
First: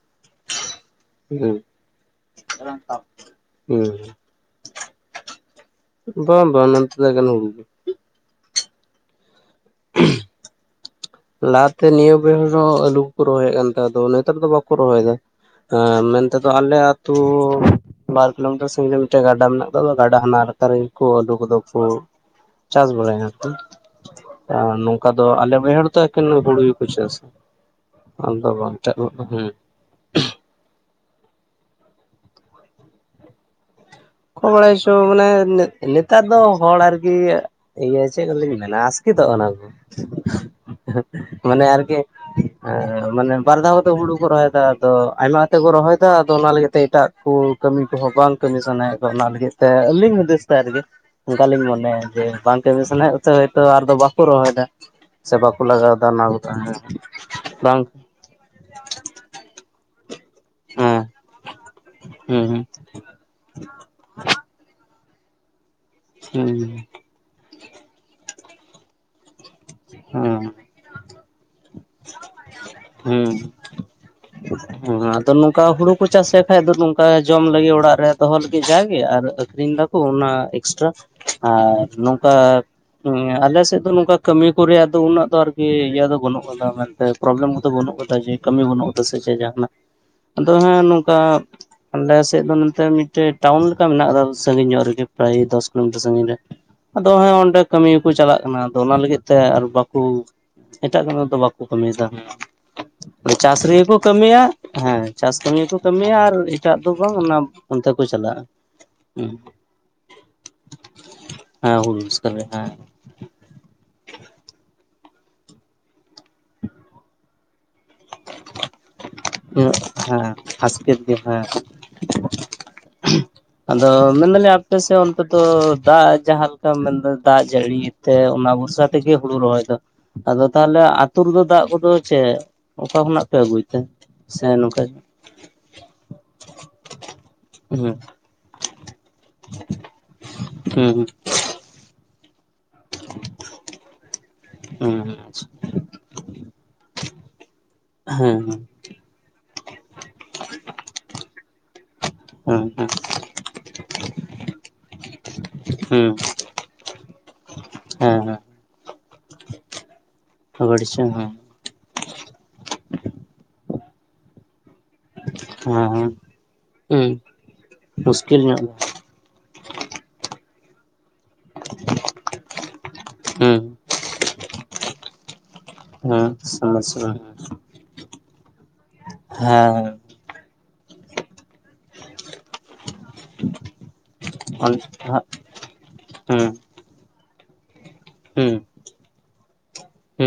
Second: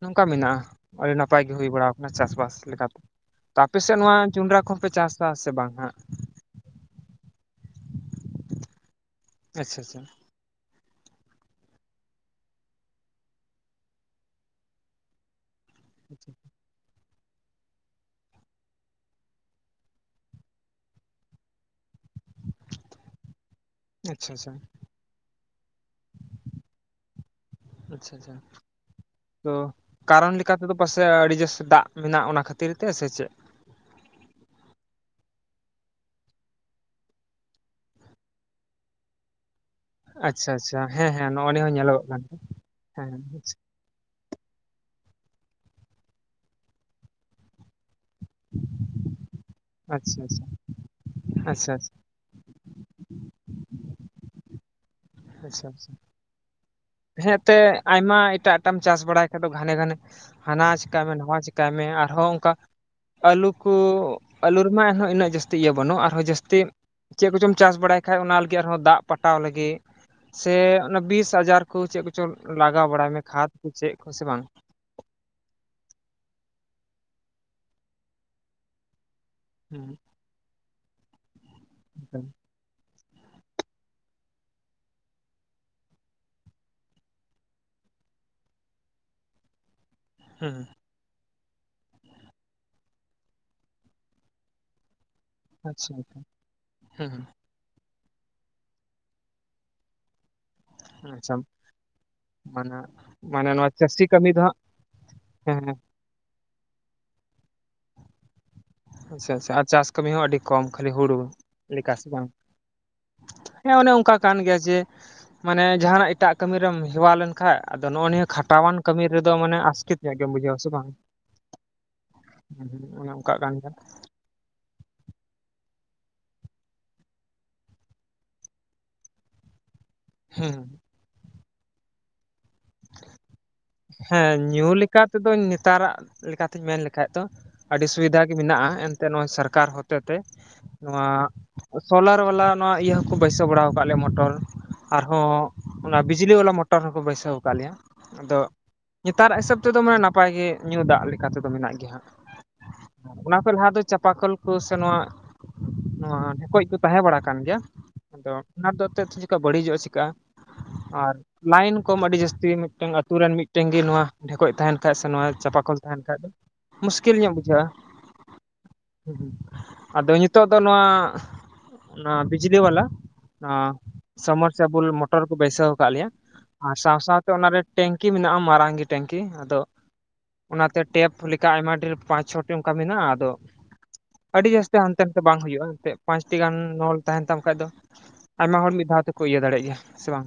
ᱱᱚᱝᱠᱟ ᱢᱮᱱᱟᱜᱼᱟ ᱾ ᱟᱹᱰᱤ ᱱᱟᱯᱟᱭ ᱜᱮ ᱦᱩᱸ ᱦᱩᱭ ᱵᱟᱲᱟᱣ ᱠᱟᱱᱟ ᱪᱟᱥᱼᱵᱟᱥ ᱞᱮᱠᱟᱛᱮ ᱾ ᱛᱚ ᱟᱯᱮᱥᱮᱫ ᱦᱩᱸ ᱱᱚᱣᱟ ᱡᱚᱸᱰᱨᱟ ᱠᱚᱦᱚᱯᱮ ᱪᱟᱥᱟ ᱥᱮ ᱵᱟᱝᱟ ᱦᱟᱸᱜ? ᱵᱟᱝ ᱵᱟᱝ ᱱᱚᱱᱛᱮ ᱫᱚ ᱮᱠᱮᱱ ᱦᱩᱲᱩ ᱜᱮ᱾ ᱟᱪᱪᱷᱟ ᱟᱪᱪᱷᱟ᱾ ᱞᱟᱦᱟᱛᱮ ᱱᱤᱭᱟᱹ ᱵᱟᱹᱭᱦᱟᱹᱲ ᱨᱮ ᱦᱚᱸ ᱟᱹᱞᱩ ᱠᱚᱠᱚ ᱨᱚᱦᱚᱭᱮᱫ ᱠᱟᱱ ᱛᱟᱦᱮᱸᱫ ᱟᱫᱚ ᱱᱮᱛᱟᱨ ᱫᱚ ᱵᱟᱠᱚ ᱨᱚᱦᱚᱭᱫᱟ ᱾ ᱦᱮᱸ ᱟᱪᱪᱷᱟ ᱢᱮᱱᱛᱮᱫᱚ ᱟᱞᱮ ᱟᱹᱛᱩ ᱵᱟᱨ ᱠᱤᱞᱳᱢᱤᱴᱟᱨ ᱥᱟᱜᱤᱧ ᱨᱮ ᱢᱤᱫᱴᱮᱱ ᱜᱟᱰᱟ ᱢᱮᱱᱟᱜ ᱠᱟᱫᱟ ᱜᱟᱰᱟ ᱦᱟᱱᱟ ᱞᱟᱛᱟᱨ ᱨᱮᱜᱮ ᱠᱚ ᱟᱹᱞᱩ ᱠᱚᱫᱚ ᱠᱚ ᱪᱟᱥ ᱵᱟᱲᱟᱭ ᱱᱚᱠᱛᱚ ᱟᱪᱪᱷᱟ ᱮ ᱱᱚᱝᱠᱟ ᱫᱚ ᱟᱞᱮ ᱵᱟᱹᱭᱦᱟᱹᱲ ᱛᱚ ᱮᱠᱮᱱ ᱦᱩᱲᱩ ᱜᱮᱠᱚ ᱪᱟᱥᱟ ᱟᱪᱪᱷᱟ ᱟᱪᱪᱷᱟ ᱟᱢ ᱫᱚ ᱵᱟᱝ [unintelligible] ᱦᱩᱸ ᱛᱚ ᱠᱟᱨᱚᱱ ᱞᱮᱠᱟᱛᱮᱫᱚ ᱯᱟᱥᱮᱡ ᱟᱹᱰᱤ ᱡᱟᱹᱥᱛᱤ ᱫᱟᱜ ᱢᱮᱱᱟᱜᱼᱟ ᱚᱱᱟ ᱠᱷᱟᱹᱛᱤᱨ ᱛᱮ ᱥᱮ ᱪᱮᱫ? ᱚᱠᱚ ᱵᱟᱲᱟᱭᱪᱚ ᱢᱟᱱᱮ ᱱᱮ ᱱᱮᱛᱟᱨ ᱫᱚ ᱦᱚᱲ ᱟᱨᱠᱤ ᱤᱭᱟᱹ ᱪᱮᱫ ᱠᱚ ᱞᱤᱧ ᱢᱮᱱᱟ ᱟᱥᱠᱤᱛᱚᱜ ᱠᱟᱱᱟ ᱟᱪᱪᱷᱟ ᱟᱪᱪᱷᱟ ᱦᱮᱸ ᱦᱮᱸ ᱠᱚ᱾ ᱱᱚᱜᱼᱚ ᱢᱟᱱᱮ ᱱᱤᱭᱟᱹ ᱦᱚᱸ ᱟᱨᱠᱤ ᱧᱮᱞᱚᱜᱚᱜ ᱠᱟᱱ ᱜᱮᱭᱟ ᱦᱮᱸ ᱢᱟᱱᱮ ᱟᱪᱪᱷᱟ ᱵᱟᱨ ᱫᱷᱟᱣ ᱠᱟᱛᱮ ᱦᱩᱲᱩ ᱠᱚ ᱨᱚᱦᱚᱭ ᱫᱟ᱾ ᱟᱫᱚ ᱟᱭᱢᱟ ᱠᱟ ᱛᱮ ᱠᱚ ᱨᱚᱦᱚᱭᱫᱟ ᱟᱫᱚ ᱚᱱᱟ ᱞᱟᱹᱜᱤᱫ ᱛᱮ ᱮᱴᱟᱜ ᱠᱚ ᱠᱟᱹᱢᱤ ᱠᱚᱦᱚᱸ ᱵᱟᱝ ᱠᱟᱹᱢᱤ ᱥᱟᱱᱟᱭᱮᱫ ᱠᱚᱣᱟ ᱚᱱᱟ ᱞᱟᱹᱜᱤᱫ ᱛᱮ ᱟᱹᱞᱤᱧ ᱟᱪᱪᱷᱟ ᱟᱪᱪᱷᱟ ᱦᱩᱫᱤᱥ ᱛᱟᱭ ᱨᱮᱜᱮ ᱚᱱᱠᱟᱞᱤᱧ ᱟᱪᱪᱷᱟ ᱟᱪᱪᱷᱟ ᱢᱚᱱᱮᱭᱟ ᱡᱮ ᱵᱟᱝ ᱠᱟᱢᱤ ᱥᱟᱱᱟᱭᱮᱫ ᱠᱚᱛᱮ ᱦᱚᱭᱛᱚ ᱟᱨ ᱫᱚ ᱵᱟᱠᱚ ᱨᱚᱦᱚᱭᱫᱟ ᱥᱮ ᱵᱟᱠᱚ ᱟᱪᱪᱷᱟ ᱞᱟᱜᱟᱣᱫᱟ ᱚᱱᱟ ᱠᱚᱫᱚ ᱦᱮᱸ᱾ ᱦᱮᱸ ᱮᱱᱛᱮ ᱟᱭᱢᱟ ᱮᱴᱟᱜ ᱮᱴᱟᱜ ᱪᱟᱥ ᱵᱟᱲᱟᱭ ᱠᱷᱟᱡ ᱫᱚ ᱜᱷᱟᱱᱮ ᱜᱷᱟᱱᱮ ᱦᱟᱱᱟ ᱦᱮᱸ ᱪᱤᱠᱟᱭ ᱢᱮ ᱱᱟᱣᱟ ᱪᱤᱠᱟᱭ ᱢᱮ ᱟᱨᱦᱚᱸ ᱦᱩᱸ ᱚᱝᱠᱟ ᱟᱹᱞᱩ ᱠᱚ ᱟᱹᱞᱩ ᱨᱮᱢᱟ ᱮᱱᱦᱚᱸ ᱩᱱᱟᱹᱜ ᱡᱟᱹᱥᱛᱤ ᱤᱭᱟᱹ ᱵᱟᱹᱱᱩᱜᱼᱟ ᱟᱨᱦᱚᱸ ᱦᱩᱸ ᱡᱟᱹᱥᱛᱤ ᱪᱮᱫ ᱠᱚᱪᱚᱢ ᱪᱟᱥ ᱵᱟᱲᱟᱭ ᱠᱷᱟᱡ ᱚᱱᱟ ᱞᱟᱹᱜᱤᱫ ᱟᱨᱦᱚᱸ ᱫᱟᱜ ᱯᱟᱴᱟᱣ ᱞᱟᱹᱜᱤᱫ ᱥᱮ ᱚᱱᱟ ᱵᱤᱥ ᱟᱡᱟᱨ ᱠᱚ ᱪᱮᱫ ᱠᱚᱪᱚ ᱞᱟᱜᱟᱣ ᱵᱟᱲᱟᱭ ᱢᱮ ᱠᱷᱟᱫᱽ ᱠᱚ ᱪᱮᱫ ᱠᱚ ᱥᱮ ᱵᱟᱝ? ᱦᱚᱸ ᱟᱫᱚ ᱱᱚᱝᱠᱟ ᱦᱩᱲᱩ ᱠᱚ ᱪᱟᱥᱮᱫ ᱠᱷᱟᱡ ᱫᱚ ᱱᱚᱝᱠᱟ ᱡᱚᱢ ᱞᱟᱹᱜᱤᱫ ᱚᱲᱟᱜ ᱨᱮ ᱫᱚᱦᱚ ᱞᱟᱹᱜᱤᱫ ᱡᱟᱜᱮ ᱟᱨ ᱟᱠᱷᱨᱤᱧ ᱦᱮᱸ ᱫᱟᱠᱚ ᱚᱱᱟ ᱮᱠᱥᱴᱨᱟ ᱟᱨ ᱱᱚᱝᱠᱟ ᱦᱮᱸ ᱟᱞᱮᱥᱮᱫ ᱫᱚ ᱱᱚᱝᱠᱟ ᱠᱟᱹᱢᱤ ᱠᱚ ᱨᱮᱭᱟᱜ ᱫᱚ ᱩᱱᱟᱹᱜ ᱫᱚ ᱟᱨᱠᱤ ᱤᱭᱟᱹ ᱫᱚ ᱵᱟᱹᱱᱩᱜ ᱠᱟᱫᱟ ᱢᱮᱱᱛᱮ ᱯᱨᱚᱵᱞᱮᱢ ᱠᱚᱫᱚ ᱵᱟᱹᱱᱩᱜ ᱠᱟᱫᱟ ᱡᱮ ᱠᱟᱹᱢᱤ ᱵᱟᱹᱱᱩᱜ ᱠᱟᱫᱟ ᱥᱮ ᱪᱮᱫ ᱡᱟᱦᱟᱸᱱᱟᱜ ᱟᱫᱚ ᱦᱮᱸ ᱱᱚᱝᱠᱟ ᱚᱞᱮ ᱥᱮᱫ ᱫᱚ ᱱᱚᱛᱮ ᱢᱤᱫᱴᱮᱡ ᱴᱟᱣᱩᱱ ᱞᱮᱠᱟ ᱢᱮᱱᱟᱜ ᱠᱟᱫᱟ ᱥᱟᱺᱜᱤᱧ ᱧᱚᱜ ᱨᱮᱜᱮ᱾ ᱯᱨᱟᱭ ᱫᱚᱥ ᱟᱪᱪᱷᱟ ᱠᱤᱞᱳᱢᱤᱴᱟᱨ ᱥᱟᱜᱤᱧ ᱨᱮ ᱟᱫᱚ ᱦᱮᱸ ᱚᱸᱰᱮ ᱠᱟᱹᱢᱤ ᱦᱚᱠᱚ ᱪᱟᱞᱟᱜ ᱠᱟᱱᱟ ᱟᱫᱚ ᱚᱱᱟ ᱞᱟᱹᱜᱤᱫ ᱛᱮ ᱟᱨ ᱵᱟᱠᱩ ᱮᱴᱟᱜ ᱠᱟᱹᱢᱤ ᱟᱪᱪᱷᱟ ᱫᱚ ᱵᱟᱠᱚ ᱠᱟᱹᱢᱤᱭᱫᱟ ᱢᱟᱱᱮ ᱢᱟᱱᱮ ᱪᱟᱥ ᱱᱚᱣᱟ ᱨᱮᱜᱮ ᱠᱚ ᱪᱟᱹᱥᱤ ᱠᱟᱹᱢᱤ ᱫᱚ ᱠᱟᱹᱢᱤᱭᱟ ᱦᱟᱸᱜ ᱦᱮᱸ ᱪᱟᱥ ᱦᱮᱸ ᱠᱟᱹᱢᱤ ᱜᱮ ᱠᱚ ᱠᱟᱹᱢᱤᱭᱟ ᱟᱨ ᱮᱴᱟᱜ ᱫᱚ ᱵᱟᱝ ᱚᱱᱟ ᱚᱱᱛᱮ ᱠᱚ ᱪᱟᱞᱟᱜᱼᱟ ᱾ ᱟᱪᱪᱷᱟ ᱟᱪᱪᱷᱟ ᱟᱨ ᱪᱟᱥ ᱠᱟᱹᱢᱤ ᱦᱚᱸ ᱟᱹᱰᱤ ᱠᱚᱢ ᱠᱷᱟᱹᱞᱤ ᱦᱩᱲᱩ ᱦᱮᱸ ᱞᱮᱠᱟ ᱦᱩᱲᱩ ᱥᱮ ᱵᱟᱝ? ᱨᱚᱥᱠᱟᱨ ᱨᱮ ᱦᱮᱸ ᱦᱮᱸ ᱚᱱᱮ ᱚᱱᱠᱟ ᱠᱟᱱ ᱜᱮᱭᱟ ᱡᱮ ᱢᱟᱱᱮ ᱡᱟᱦᱟᱸᱱᱟᱜ ᱮᱴᱟᱜ ᱠᱟᱹᱢᱤ ᱨᱮᱢ ᱦᱮᱣᱟ ᱞᱮᱱᱠᱷᱟᱱ ᱟᱫᱚ ᱠᱷᱟᱴᱟᱣᱟᱱ ᱠᱟᱹᱢᱤ ᱨᱮᱫᱚ ᱢᱟᱱᱮ ᱦᱮᱸ ᱟᱥᱠᱮᱛ ᱧᱚᱜ ᱜᱮᱢ ᱵᱩᱡᱷᱟᱹᱣᱟ ᱦᱮᱸ ᱥᱮ ᱵᱟᱝ, ᱦᱟᱥᱠᱮᱛ ᱜᱮ ᱦᱮᱸ ᱚᱱᱮ ᱚᱝ ᱟᱫᱚ ᱢᱮᱱ ᱫᱟᱞᱮ ᱟᱯᱮᱥᱮᱜ ᱚᱱᱛᱮ ᱫᱚ ᱫᱟᱜ ᱡᱟᱦᱟᱸᱮ ᱞᱮᱠᱟᱢ ᱢᱮᱱᱫᱟ ᱫᱟᱜ ᱡᱟᱹᱲᱤ ᱛᱮ ᱚᱱᱟ ᱵᱷᱚᱨᱥᱟ ᱛᱮᱜᱮ ᱦᱩᱲᱩ ᱨᱚᱦᱚᱭ ᱫᱚ ᱟᱫᱚ ᱦᱮᱸ ᱛᱟᱦᱚᱞᱮ ᱟᱛᱩ ᱨᱮᱫᱚ ᱫᱟᱜ ᱠᱚᱫᱚ ᱪᱮᱫ ᱚᱠᱟ ᱠᱷᱚᱱᱟᱜ ᱯᱮ ᱟᱹᱜᱩᱭ? ᱛᱮ ᱦᱮᱸ ᱥᱮ ᱧᱩ ᱱᱚᱝᱠᱟ ᱞᱮᱠᱟᱛᱮᱫᱚ ᱱᱮᱛᱟᱨᱟᱜ ᱞᱮᱠᱟᱛᱮᱧ ᱢᱮᱱᱞᱠᱷᱟᱡ ᱫᱚ ᱟᱹᱰᱤ ᱦᱩᱸ ᱥᱩᱵᱤᱫᱷᱟ ᱢᱮᱱᱟᱜ-ᱟ ᱮᱱᱛᱮ ᱱᱚᱜ-ᱚᱭ ᱥᱚᱨᱠᱟᱨ ᱦᱚᱛᱮᱛᱮ ᱦᱩᱸ ᱱᱚᱣᱟ ᱥᱳᱞᱟᱨ ᱵᱟᱞᱟ ᱱᱚᱣᱟ ᱤᱭᱟᱹ ᱦᱚᱸᱠᱚ ᱵᱟᱹᱭᱥᱟᱹ ᱵᱟᱲᱟᱣ ᱟᱠᱟᱫ ᱞᱮᱭᱟ ᱢᱚᱴᱚᱨ ᱦᱩᱸ ᱟᱨᱦᱚ ᱚᱱᱟ ᱵᱤᱡᱽᱞᱤ ᱚᱣᱟᱞᱟ ᱢᱚᱴᱚᱨ ᱦᱚᱸᱠᱚ ᱵᱟᱹᱭᱥᱟᱹᱣ ᱟᱠᱟᱫ ᱞᱮᱭᱟ᱾ ᱦᱮᱸ ᱦᱮᱸ᱾ ᱧᱮᱛᱟᱨᱟᱜ ᱦᱤᱥᱟᱹᱵ ᱛᱮᱫᱚ ᱢᱟᱱᱮ ᱱᱟᱯᱟᱭ ᱜᱮ ᱧᱩ ᱫᱟᱜ ᱞᱮᱠᱟ ᱛᱮᱫᱚ ᱢᱮᱱᱟᱜ ᱜᱮᱭᱟ ᱦᱟᱸᱟᱜ᱾ ᱦᱮᱸ ᱦᱮᱸ ᱦᱮᱸ ᱦᱮᱸ ᱚᱱᱟ ᱠᱷᱚᱡ ᱞᱟᱦᱟ ᱫᱚ ᱪᱟᱸᱯᱟ ᱠᱚᱞ ᱠᱚ ᱥᱮ ᱱᱚᱣᱟ ᱦᱮᱸ ᱱᱚᱣᱟ ᱰᱷᱮᱠᱚᱡ ᱠᱚ ᱛᱟᱦᱮᱸ ᱵᱟᱲᱟ ᱠᱟᱱᱟᱱ ᱜᱮᱭᱟ ᱟᱫᱚ ᱚᱱᱟᱫᱚ [unintelligible] ᱡᱚᱠᱷᱟᱡ ᱵᱟᱹᱲᱤᱡᱚᱜ-ᱟ ᱪᱤᱠᱟᱹᱜ-ᱟ᱾ ᱯᱷᱟᱹᱜᱟᱹᱲ [unintelligible] ᱞᱟᱭᱤᱱ ᱠᱚᱢ ᱟᱹᱰᱤ ᱡᱟᱹᱥᱛᱤ ᱢᱤᱫᱴᱟᱝ ᱟᱛᱩᱨ ᱨᱮᱱ ᱢᱤᱫᱴᱮᱱ ᱜᱮ ᱱᱚᱣᱟ ᱰᱷᱮᱠᱚᱡ ᱛᱟᱦᱮᱱ ᱠᱷᱟᱡ ᱥᱮ ᱱᱚᱣᱟ ᱪᱟᱸᱯᱟᱠᱞ ᱦᱮᱸ ᱛᱟᱦᱮᱱ ᱦᱮᱸ ᱠᱷᱟᱡ ᱫᱚ ᱦᱮᱸ ᱢᱩᱥᱠᱤᱞ ᱧᱚᱜ ᱵᱩᱡᱷᱟᱹᱜ-ᱟ᱾ ᱢᱩᱥᱠᱤᱞ ᱧᱚᱜ ᱜᱮ [unintelligible] ᱟᱫᱚ ᱱᱤᱛᱳᱜ ᱫᱚ ᱱᱚᱣᱟ ᱚᱱᱟ ᱵᱤᱡᱞᱤ ᱚᱣᱞᱟ ᱱᱚᱣᱟ ᱦᱮᱸ ᱥᱟᱢᱢᱟᱨᱥᱟᱞ ᱟᱵᱚ ᱢᱚᱴ ᱢᱚᱴᱚᱨ ᱠᱚ ᱵᱟᱹᱭᱥᱟᱹᱣ ᱟᱠᱟᱜ ᱞᱮᱭᱟ ᱟᱨ ᱥᱟᱶ ᱥᱟᱶᱛᱮ ᱚᱱᱟᱨᱮ ᱴᱮᱝᱠᱤ ᱢᱮᱱᱟᱜ-ᱟ ᱢᱟᱨᱟᱝ ᱜᱮ ᱴᱮᱝᱠᱤ ᱟᱫᱚ ᱚᱱᱟᱛᱮ ᱴᱮᱯ ᱞᱮᱠᱟ ᱟᱭᱢᱟ ᱰᱷᱮᱨᱯ ᱯᱟᱸᱪ, ᱪᱷᱚ ᱛᱮ ᱚᱝᱠᱟ ᱢᱮᱱᱟᱜ-ᱟ ᱟᱫᱚ ᱟᱹᱰᱤ ᱡᱟᱹᱥᱛᱤ ᱦᱟᱱᱛᱮ ᱱᱟᱛᱮ ᱵᱟᱝ ᱦᱩᱭᱩᱜ-ᱟ ᱮᱱᱛᱮᱫ ᱯᱟᱸᱪᱴᱤ ᱜᱟᱱ ᱱᱚᱞ ᱛᱟᱦᱮᱸᱱ ᱛᱟᱢ ᱠᱷᱟᱡ ᱫᱚ ᱟᱭᱢᱟ ᱦᱚᱲ ᱢᱤᱫ ᱫᱷᱟᱣ ᱛᱮᱠᱚ ᱤᱭᱟᱹ ᱫᱟᱲᱮᱭᱟᱜ ᱜᱮᱭᱟ ᱥᱮ ᱵᱟᱝ?